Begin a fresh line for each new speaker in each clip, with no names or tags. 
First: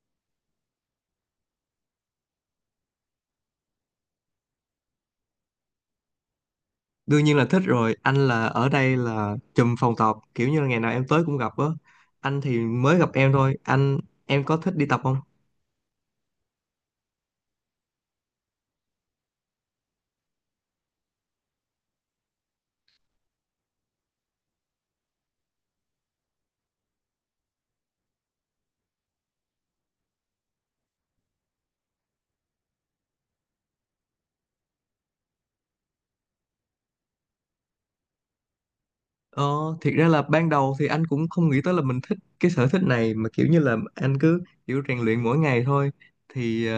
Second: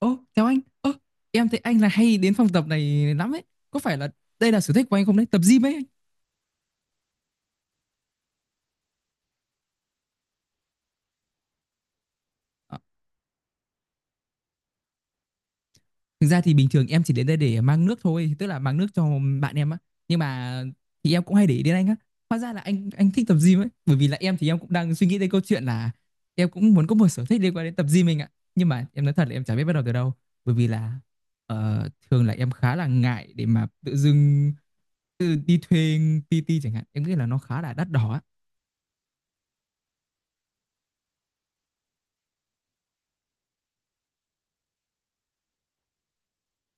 Ô, chào anh. Em thấy anh là hay đến phòng tập này lắm ấy. Có phải là đây là sở thích của anh không đấy? Tập gym ấy anh.
Đương nhiên là thích rồi. Anh là ở đây là trùm phòng tập, kiểu như là ngày nào em tới cũng gặp á. Anh thì
Ờ,
mới gặp em thôi anh. Em có thích đi tập không?
thực ra thì bình thường em chỉ đến đây để mang nước thôi, tức là mang nước cho bạn em á. Nhưng mà thì em cũng hay để ý đến anh á. Hóa ra là anh thích tập gym ấy, bởi vì là em thì em cũng đang suy nghĩ đến câu chuyện là em cũng muốn có một sở thích liên quan đến tập gym mình ạ. Nhưng mà em nói thật là em chả biết bắt đầu từ đâu, bởi vì là thường là em khá là ngại để mà tự dưng tự đi thuê PT chẳng hạn. Em nghĩ là nó khá là đắt đỏ á.
ờ Thiệt ra là ban đầu thì anh cũng không nghĩ tới là mình thích cái sở thích này, mà kiểu như là anh cứ kiểu rèn luyện mỗi ngày thôi. Thì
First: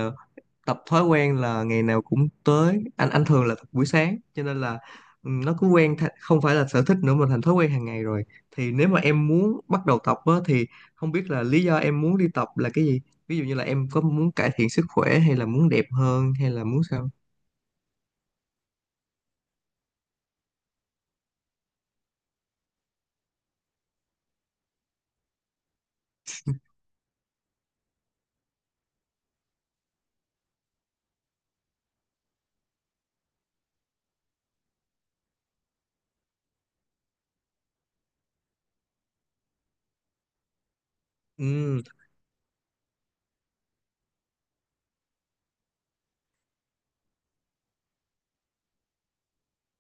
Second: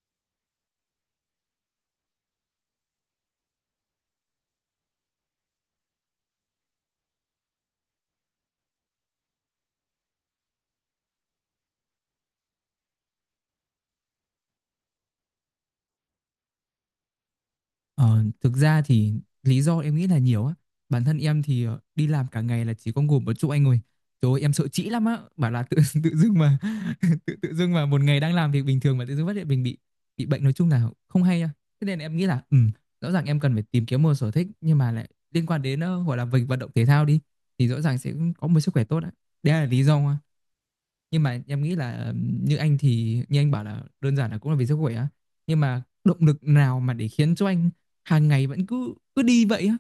tập thói quen là ngày nào cũng tới. Anh thường là tập buổi sáng, cho nên là nó cứ không phải là sở thích nữa mà thành thói quen hàng ngày rồi. Thì nếu mà em muốn bắt đầu tập á, thì không biết là lý do em muốn đi tập là cái gì, ví dụ như là em có muốn cải thiện sức khỏe, hay là muốn đẹp hơn, hay là muốn sao?
Ờ, Thực ra thì lý do em nghĩ là nhiều á. Bản thân em thì đi làm cả ngày là chỉ có ngủ một chỗ anh ơi. Trời ơi, em sợ trĩ lắm á. Bảo là tự tự dưng mà tự tự dưng mà một ngày đang làm việc bình thường mà tự dưng phát hiện mình bị bệnh nói chung là không hay á. Thế nên em nghĩ là ừ, rõ ràng em cần phải tìm kiếm một sở thích nhưng mà lại liên quan đến gọi là việc vận động thể thao đi thì rõ ràng sẽ có một sức khỏe tốt á. Đấy là lý do nhưng mà em nghĩ
Ừ,
là như anh thì như anh bảo là đơn giản là cũng là vì sức khỏe á, nhưng mà động lực nào mà để khiến cho anh hàng ngày vẫn cứ cứ đi vậy á?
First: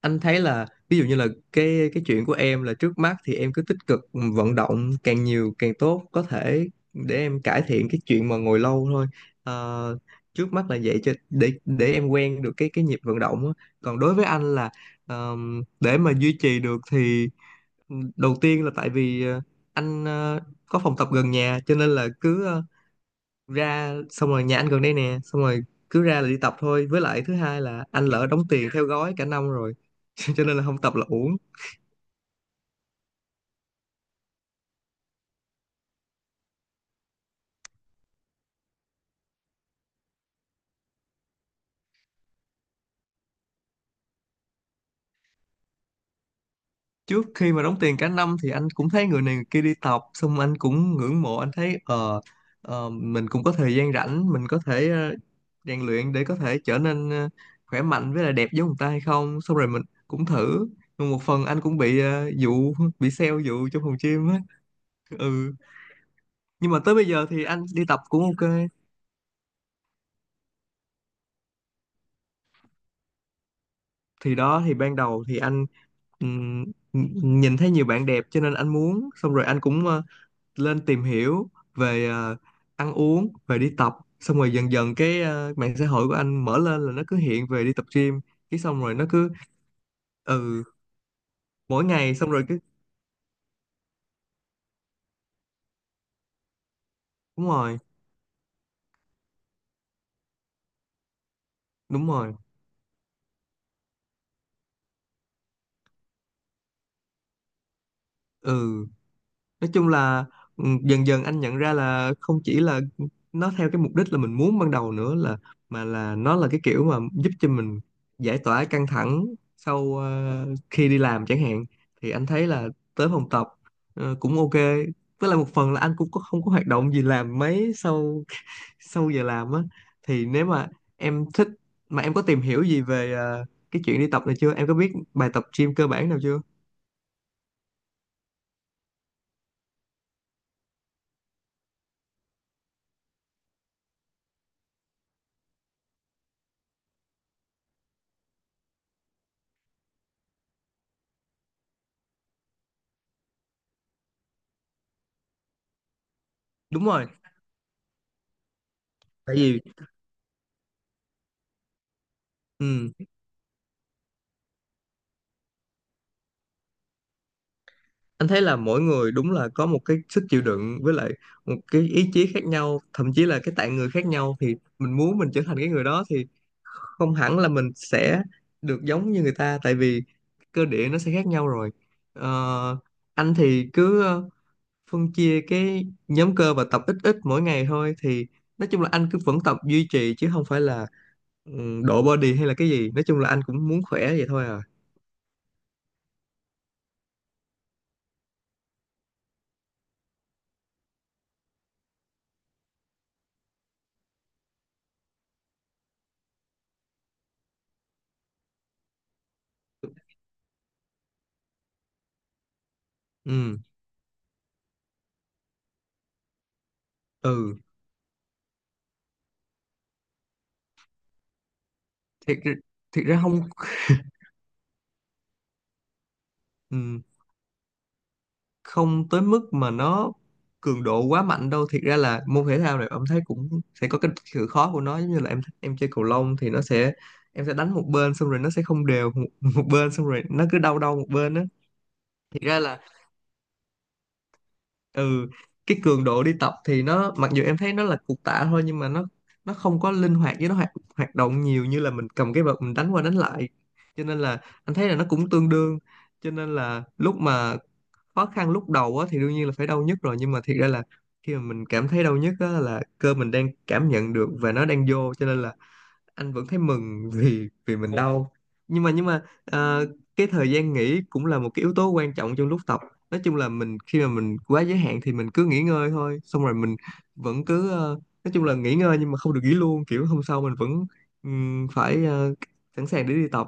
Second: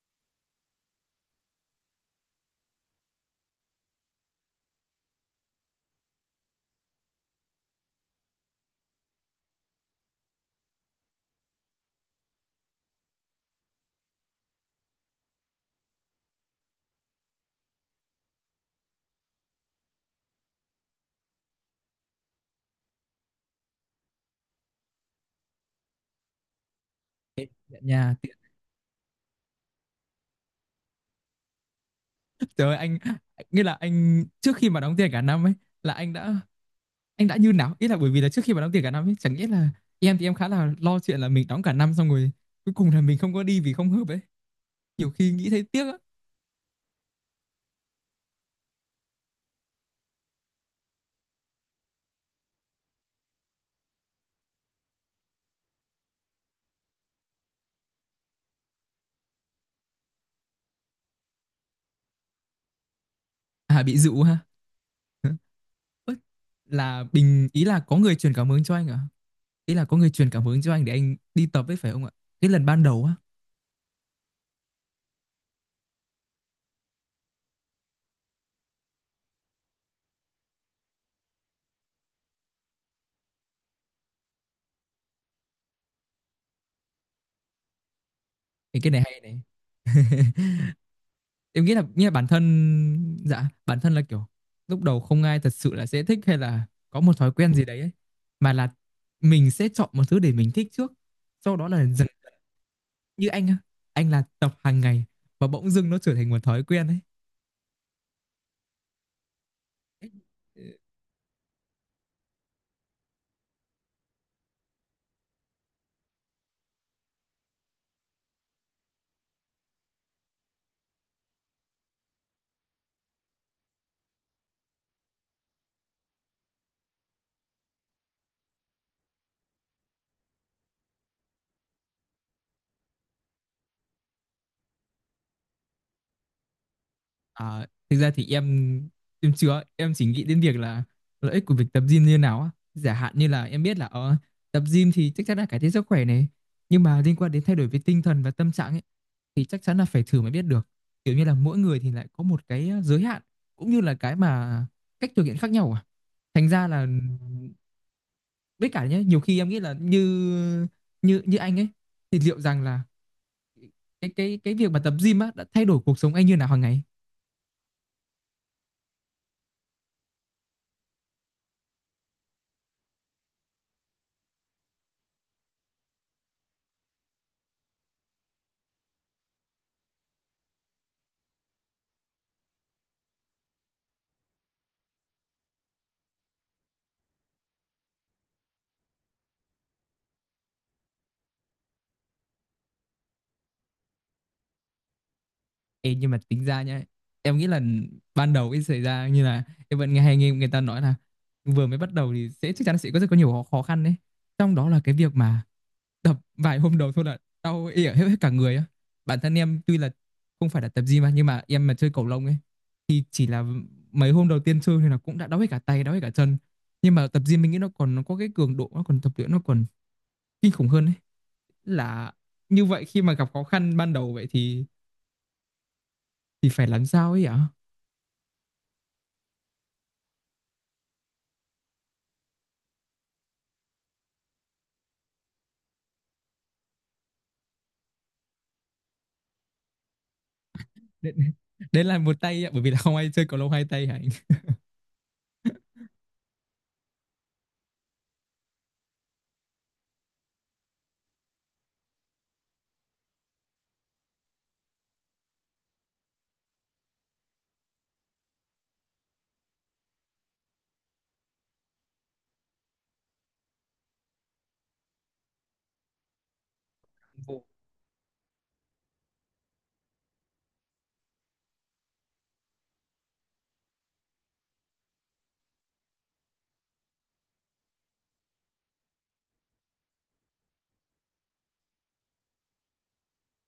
anh thấy là ví dụ như là cái chuyện của em là trước mắt thì em cứ tích cực vận động càng nhiều càng tốt có thể, để em cải thiện cái chuyện mà ngồi lâu thôi. Ờ, trước mắt là vậy, cho để em quen được cái nhịp vận động á. Còn đối với anh là để mà duy trì được thì đầu tiên là tại vì anh có phòng tập gần nhà, cho nên là cứ ra, xong rồi nhà anh gần đây nè, xong rồi cứ ra là đi tập thôi. Với lại thứ hai
Dọn
là anh
nhà
lỡ
tiện.
đóng tiền theo gói cả năm rồi cho nên là không tập là uổng.
Trời ơi, anh nghĩa là anh trước khi mà đóng tiền cả năm ấy là anh đã như nào, ý là bởi vì là trước khi mà đóng tiền cả năm ấy chẳng nghĩa là em thì em khá là lo chuyện là mình đóng cả năm xong rồi cuối cùng là mình không có đi vì không hợp ấy, nhiều khi nghĩ thấy tiếc á.
Trước khi mà đóng tiền cả năm thì anh cũng thấy người này người kia đi tập, xong anh cũng ngưỡng mộ. Anh thấy mình cũng có thời gian rảnh, mình có thể rèn luyện để có thể trở nên khỏe mạnh với lại đẹp giống người ta hay không, xong rồi mình cũng thử. Nhưng một phần anh cũng bị dụ, bị sale dụ
À,
trong phòng
bị dụ
gym
ha.
á. Ừ,
Ớ,
nhưng mà tới
là
bây giờ thì
bình, ý
anh
là
đi
có
tập
người
cũng
truyền cảm
ok.
hứng cho anh à, ý là có người truyền cảm hứng cho anh để anh đi tập ấy phải không ạ? Cái lần ban đầu á.
Thì đó, thì ban đầu thì anh ừm, nhìn thấy nhiều bạn đẹp cho nên anh muốn, xong rồi anh cũng lên tìm hiểu về ăn uống, về đi tập. Xong rồi dần dần cái mạng xã hội của anh mở lên là nó cứ hiện về đi tập gym. Cái
Thì
xong
cái
rồi
này
nó
hay
cứ
này,
ừ
em nghĩ là
mỗi
như là
ngày,
bản
xong rồi cứ
thân, dạ bản thân là kiểu lúc đầu không ai thật sự là sẽ thích hay là có một thói
đúng
quen gì
rồi,
đấy ấy. Mà là mình sẽ chọn một thứ để mình thích trước, sau đó là dần
đúng rồi.
như anh á, anh là tập hàng ngày và bỗng dưng nó trở thành một thói quen
Ừ, nói chung là ừ,
ấy.
dần dần anh nhận ra là không chỉ là nó theo cái mục đích là mình muốn ban đầu nữa, là mà là nó là cái kiểu mà giúp cho mình giải tỏa căng thẳng sau khi đi làm chẳng hạn. Thì anh thấy là tới phòng tập cũng ok. Với lại một phần là anh cũng có, không có hoạt động gì làm mấy sau sau giờ làm á. Thì nếu mà em thích, mà em có tìm hiểu gì về cái chuyện đi tập này chưa, em có biết bài tập gym cơ bản nào chưa?
À, thực ra thì em chưa, em chỉ nghĩ đến việc là lợi ích của việc tập gym như nào á, giả hạn như là em biết là tập gym thì chắc chắn là cải thiện sức khỏe này, nhưng mà liên quan đến thay đổi về tinh thần và tâm trạng ấy thì chắc chắn là phải thử mới biết được, kiểu như là mỗi người thì lại có một cái giới hạn cũng như là cái mà cách thực hiện khác nhau à, thành ra
Đúng
là
rồi.
với cả nhé nhiều
Tại
khi em nghĩ
vì
là như như như anh ấy thì liệu rằng là
ừ
cái việc mà tập gym á đã thay đổi cuộc sống anh như nào hàng ngày.
anh thấy là mỗi người đúng là có một cái sức chịu đựng với lại một cái ý chí khác nhau, thậm chí là cái tạng người khác nhau, thì mình muốn mình trở thành cái người đó thì không hẳn là mình sẽ được giống như người ta, tại vì cơ địa nó sẽ khác nhau rồi. Ờ, anh thì cứ phân chia cái nhóm cơ và tập ít ít mỗi ngày thôi. Thì nói chung là anh cứ vẫn tập duy trì, chứ không phải là ừ, độ body hay là cái gì. Nói chung là anh cũng muốn khỏe vậy thôi à.
Ê, nhưng mà tính ra nhá, em nghĩ là ban đầu cái xảy ra như là em vẫn nghe, hay nghe người ta nói là vừa mới bắt đầu thì sẽ chắc chắn sẽ có rất có nhiều khó khó khăn đấy, trong đó là cái việc mà tập vài hôm đầu thôi là đau ỉa hết, hết cả người á. Bản thân em tuy là không phải là tập gym mà nhưng mà em mà chơi cầu lông ấy thì chỉ là
Ừ,
mấy hôm đầu tiên chơi thì là cũng đã đau hết cả tay đau hết cả chân, nhưng mà tập gym mình
ừ,
nghĩ nó còn nó có cái cường độ nó còn tập luyện nó còn kinh khủng hơn ấy. Là
thiệt,
như vậy khi
thiệt
mà
ra
gặp khó
không
khăn ban đầu vậy thì phải làm
ừ.
sao ấy ạ?
không tới mức mà nó cường độ quá mạnh đâu. Thiệt ra là môn thể thao này em thấy cũng sẽ có cái sự khó của nó, giống như là em chơi cầu lông thì nó sẽ em sẽ đánh một bên, xong rồi nó sẽ không đều một, một bên, xong rồi nó cứ đau đau một
Đấy,
bên á.
đấy là một
Thiệt
tay ạ,
ra
bởi vì là
là
không ai chơi cầu lông hai tay hả anh?
ừ cái cường độ đi tập thì nó mặc dù em thấy nó là cục tạ thôi, nhưng mà nó không có linh hoạt, với nó hoạt hoạt động nhiều như là mình cầm cái vợt mình đánh qua đánh lại, cho nên là anh thấy là nó cũng tương đương. Cho nên là lúc mà khó khăn lúc đầu á thì đương nhiên là phải đau nhất rồi, nhưng mà thiệt ra là khi mà mình cảm thấy đau nhất á là cơ mình đang cảm nhận được và nó đang vô, cho nên là anh vẫn thấy mừng vì vì mình đau. Nhưng mà cái thời gian nghỉ cũng là một cái yếu tố quan trọng trong lúc tập. Nói chung là mình khi mà mình quá giới hạn thì mình cứ nghỉ ngơi thôi, xong rồi mình vẫn cứ nói chung là nghỉ ngơi nhưng mà không được nghỉ luôn, kiểu hôm sau mình vẫn phải sẵn sàng để đi tập.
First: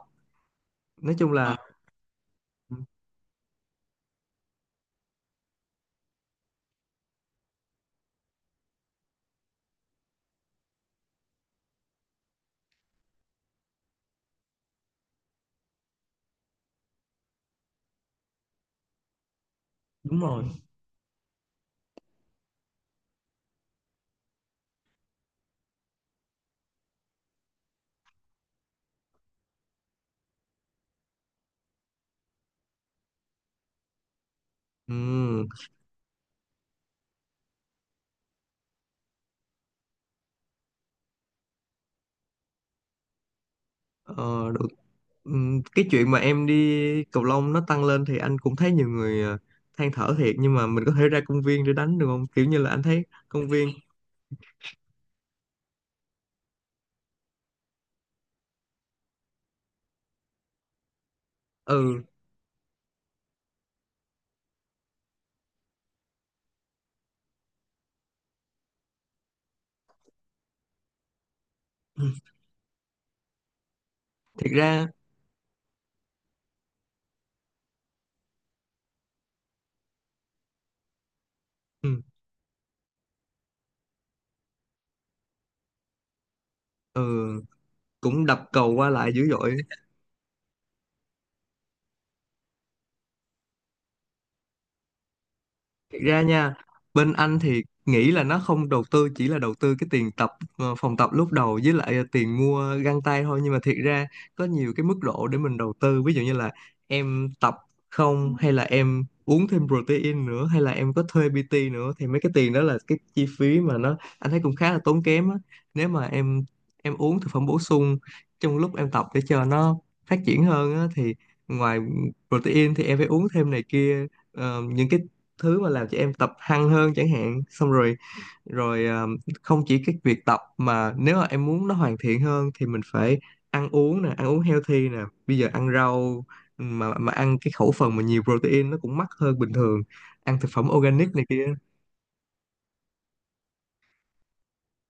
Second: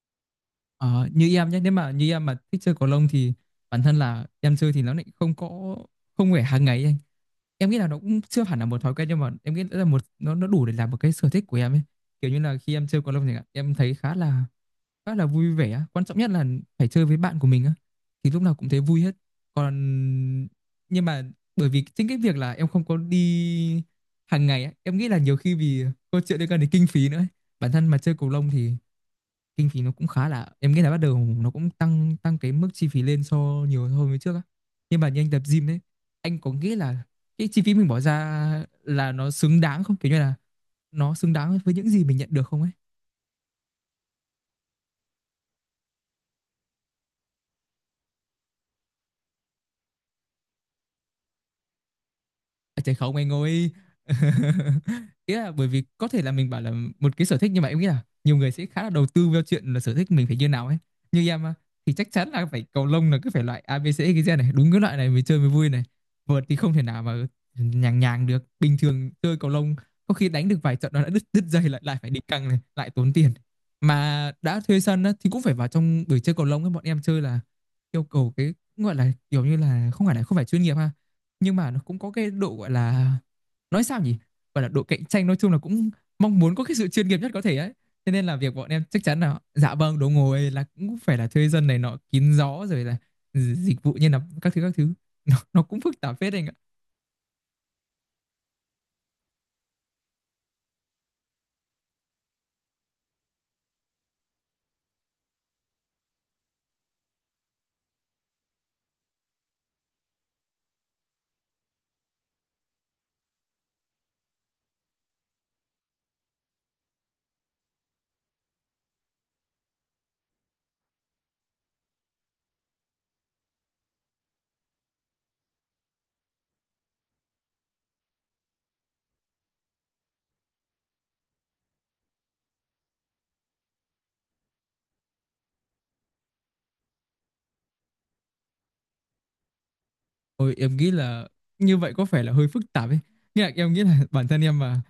Ờ,
Nói chung à,
như em
là
nhé, nếu mà như em mà thích chơi cầu lông thì bản thân là em chơi thì nó lại không có, không phải hàng ngày ấy anh. Em nghĩ là nó cũng chưa hẳn là một thói quen nhưng mà em nghĩ là một, nó đủ để làm một cái sở thích của em ấy, kiểu như là khi em chơi cầu lông thì em thấy khá là vui vẻ. Quan trọng nhất là phải chơi với bạn của mình á. Thì lúc nào cũng thấy vui hết. Còn
đúng ừ rồi.
nhưng mà bởi vì chính cái việc là em không có đi hàng ngày á, em nghĩ là nhiều khi vì câu chuyện liên quan đến kinh phí nữa ấy. Bản thân mà chơi cầu lông thì kinh phí nó cũng khá là, em nghĩ là bắt đầu nó cũng tăng tăng cái mức chi phí lên so nhiều hơn với trước á. Nhưng mà như anh tập
ừ,
gym đấy, anh có nghĩ là cái chi phí mình bỏ ra là nó xứng đáng không? Kiểu như là nó xứng đáng với những gì mình nhận được không ấy?
ờ, cái chuyện mà em đi cầu lông nó tăng lên thì anh cũng thấy nhiều người than thở thiệt, nhưng mà mình có thể ra công viên để đánh được không, kiểu như là
À,
anh
Trời
thấy
không anh
công viên
ơi. Ý là bởi vì có thể là mình bảo là một cái sở thích nhưng mà em nghĩ là nhiều người sẽ khá là đầu tư vào chuyện là sở thích mình phải như nào ấy. Như em á, thì
ừ
chắc chắn là phải cầu lông là cứ phải loại A ABC cái gen này đúng cái loại này mới chơi mới vui này, vợt thì không thể nào mà nhàng nhàng được, bình thường chơi cầu lông có khi đánh được vài trận nó đã đứt đứt dây, lại lại phải
ừ,
đi căng này lại tốn tiền, mà
thiệt
đã thuê
ra
sân á, thì cũng phải vào trong buổi chơi cầu lông ấy bọn em chơi là yêu cầu cái gọi là kiểu như là không phải chuyên nghiệp ha, nhưng mà nó cũng
ừ,
có cái độ gọi là nói sao nhỉ, gọi là độ cạnh tranh, nói chung là cũng mong muốn có cái sự chuyên nghiệp nhất có
ừ
thể ấy. Thế nên
cũng
là
đập
việc bọn
cầu
em
qua
chắc
lại
chắn
dữ
là
dội.
dạ vâng đồ ngồi là cũng phải là thuê dân này nọ kín gió rồi là dịch vụ như là các thứ nó cũng
Thực
phức tạp
ra
phết anh ạ.
nha, bên anh thì nghĩ là nó không đầu tư, chỉ là đầu tư cái tiền tập phòng tập lúc đầu với lại tiền mua găng tay thôi. Nhưng mà thiệt ra có nhiều cái mức độ để mình đầu tư, ví dụ như là em tập không, hay là em uống thêm protein nữa, hay là em có thuê PT nữa, thì mấy cái tiền đó là cái chi phí mà nó anh thấy cũng khá là tốn kém á. Nếu mà em uống thực phẩm bổ sung trong lúc em tập để cho nó phát triển hơn á, thì ngoài protein thì em phải uống thêm này kia. Ờ, những cái thứ mà làm cho em tập hăng hơn chẳng hạn. Xong rồi rồi không chỉ cái việc tập, mà nếu mà em muốn nó hoàn thiện hơn thì mình phải ăn uống nè, ăn uống healthy nè, bây giờ ăn rau, ừ, mà ăn cái khẩu phần mà nhiều protein nó cũng mắc hơn bình thường, ăn thực
Ôi
phẩm
em nghĩ
organic này
là
kia.
như vậy có phải là hơi phức tạp ấy, nhưng mà em nghĩ là bản thân em mà.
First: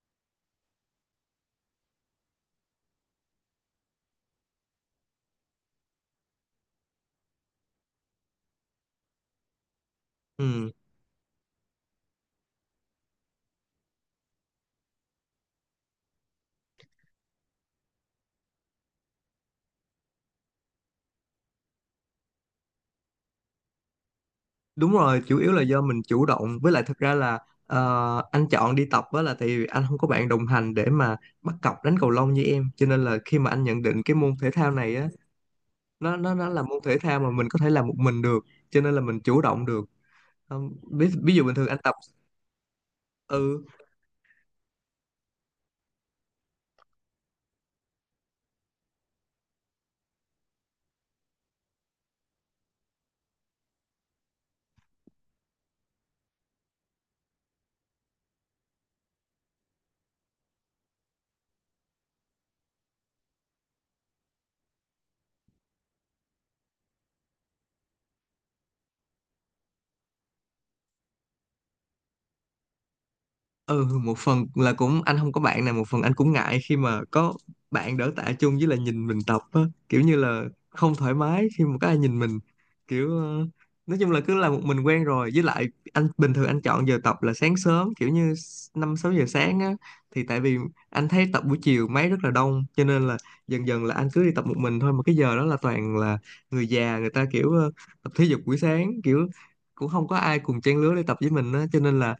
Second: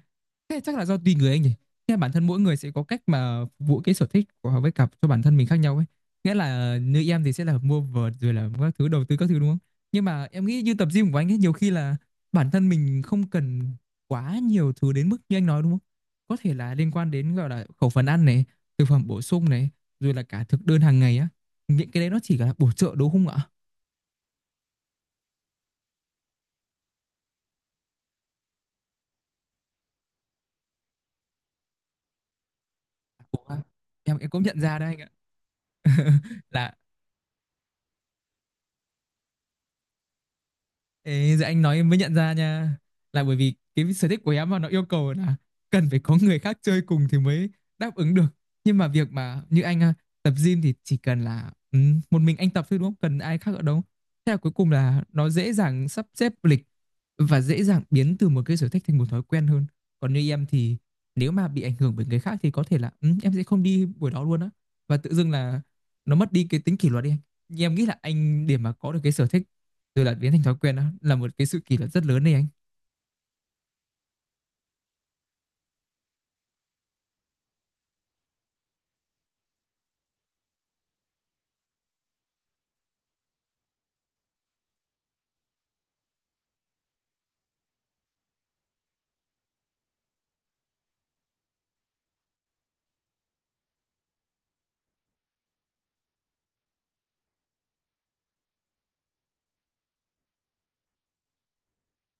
Thế chắc là do tùy người anh nhỉ. Nghĩa là bản thân mỗi người sẽ có cách mà phục vụ cái sở thích của họ với cặp cho bản thân mình khác nhau ấy. Nghĩa là như em thì sẽ là mua vợt rồi là các thứ đầu tư các thứ đúng không? Nhưng mà em nghĩ
Ừ,
như tập gym của anh ấy nhiều khi là bản thân mình không cần quá nhiều thứ đến mức như anh nói đúng không? Có thể là liên quan đến gọi là khẩu phần ăn này, thực phẩm bổ sung này, rồi là cả thực đơn hàng ngày á. Những cái đấy nó chỉ là bổ trợ đúng không ạ?
đúng rồi, chủ yếu là do mình chủ động. Với lại thật ra là anh chọn đi tập á là tại vì anh không có bạn đồng hành để mà bắt cặp đánh cầu lông như em, cho nên là khi mà
Ủa,
anh nhận định cái
em
môn
cũng
thể
nhận
thao
ra đấy
này
anh ạ.
á, nó là
Là
môn thể thao mà mình có thể làm một mình được, cho nên là mình chủ động được. Không, ví, ví
Ê, giờ
dụ bình
anh
thường
nói
anh
em
tập
mới nhận ra nha, là bởi vì
ừ
cái sở thích của em mà nó yêu cầu là cần phải có người khác chơi cùng thì mới đáp ứng được, nhưng mà việc mà như anh à, tập gym thì chỉ cần là ừ, một mình anh tập thôi đúng không cần ai khác ở đâu, thế là cuối cùng là nó dễ dàng sắp xếp lịch và dễ dàng biến từ một cái sở thích thành một thói quen hơn. Còn như em thì nếu mà bị ảnh hưởng bởi người khác thì có thể là ừ, em sẽ không đi buổi đó luôn á, và tự dưng là nó mất đi cái tính kỷ luật đi anh. Nhưng em nghĩ là anh để mà có được cái sở thích từ là biến thành thói quen đó là một cái sự kỷ luật rất lớn đấy anh.
ừ một phần là cũng anh không có bạn nào, một phần anh cũng ngại khi mà có bạn đỡ tạ chung, với là nhìn mình tập á, kiểu như là không thoải mái khi mà có ai nhìn mình, kiểu nói chung là cứ là một mình quen rồi. Với lại anh bình thường anh chọn giờ tập là sáng sớm, kiểu như năm sáu giờ sáng á, thì tại vì anh thấy tập buổi chiều máy rất là đông, cho nên là dần dần là anh cứ đi tập một mình thôi. Mà cái giờ đó là toàn là người già, người ta kiểu tập thể dục buổi sáng, kiểu cũng không có ai cùng trang lứa để tập với mình á, cho nên là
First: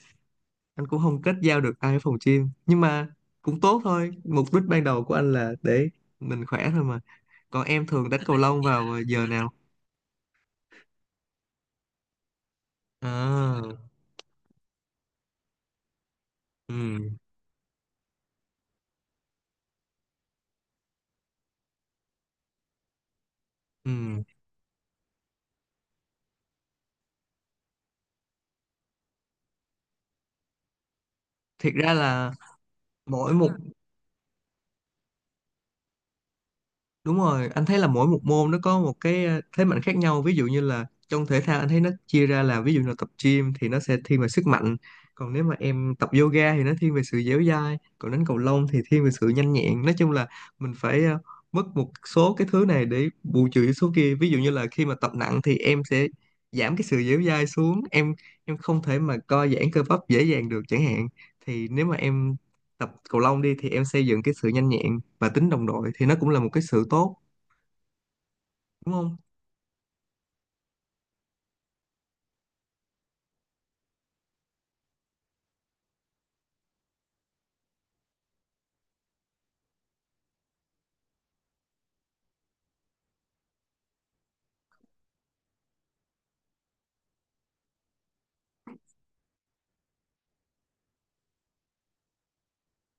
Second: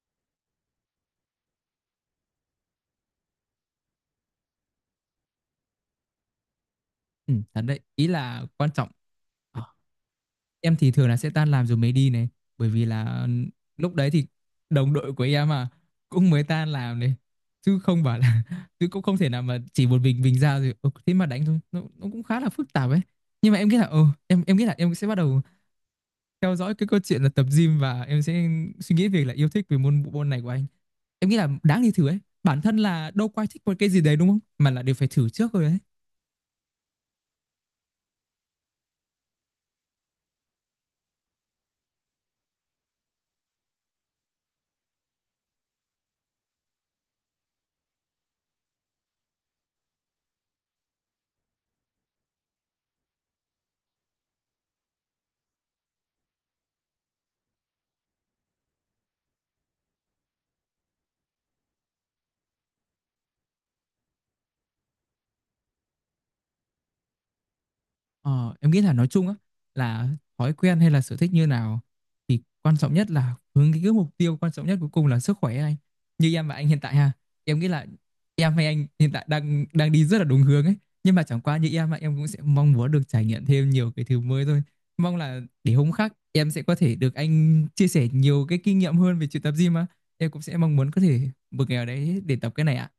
anh cũng không kết giao được ai ở phòng gym. Nhưng mà cũng tốt thôi, mục đích ban đầu của anh là để mình khỏe thôi mà.
Ừ, thật
Còn
đấy
em
ý
thường đánh cầu
là
lông
quan trọng.
vào giờ nào?
Ờ, em thì thường là sẽ tan làm rồi mới đi này, bởi vì là
À
lúc đấy thì đồng đội của em mà cũng mới tan
ừ,
làm này, chứ không bảo là chứ cũng không thể nào mà chỉ một mình ra rồi ừ, thế mà đánh thôi nó cũng khá là phức tạp ấy. Nhưng mà em nghĩ là
ừ,
ừ, em nghĩ là em sẽ bắt đầu theo dõi cái câu chuyện là tập gym và em sẽ suy nghĩ việc là yêu thích về môn bộ môn này của anh. Em nghĩ là
thiệt
đáng đi
ra
thử ấy,
là
bản thân là đâu
mỗi
có ai
một
thích một cái gì đấy đúng không mà là đều phải thử trước rồi đấy.
đúng rồi. Anh thấy là mỗi một môn nó có một cái thế mạnh khác nhau. Ví dụ như là trong thể thao anh thấy nó chia ra là ví dụ là tập gym thì nó sẽ thiên về sức mạnh. Còn nếu mà em tập yoga thì nó thiên về sự dẻo dai. Còn đánh cầu lông thì thiên về sự nhanh nhẹn. Nói chung là mình phải mất một số cái thứ này để bù trừ số kia. Ví dụ như là khi mà tập nặng thì em sẽ giảm cái sự dẻo dai xuống. Em không thể mà co giãn cơ bắp dễ dàng được chẳng hạn. Thì nếu mà em tập cầu lông đi thì em xây dựng cái sự nhanh nhẹn và tính đồng đội, thì nó cũng là một cái sự tốt,
Ờ, em nghĩ là
đúng
nói
không?
chung á là thói quen hay là sở thích như nào thì quan trọng nhất là hướng đến cái mục tiêu quan trọng nhất cuối cùng là sức khỏe anh. Như em và anh hiện tại ha, em nghĩ là em hay anh hiện tại đang đang đi rất là đúng hướng ấy, nhưng mà chẳng qua như em mà em cũng sẽ mong muốn được trải nghiệm thêm nhiều cái thứ mới thôi. Mong là để hôm khác em sẽ có thể được anh chia sẻ nhiều cái kinh nghiệm hơn về chuyện tập gym á. Em cũng sẽ mong muốn có thể một ngày nào đấy để tập cái này ạ.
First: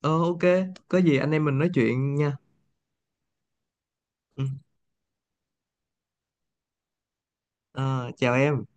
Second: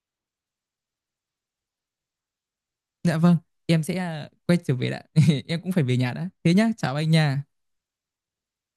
Ờ ok, có gì anh em mình nói chuyện nha.
Dạ vâng, em sẽ
Ừ.
quay trở về đã. Em cũng phải về nhà đã. Thế nhá, chào anh nha.
Ờ, chào em.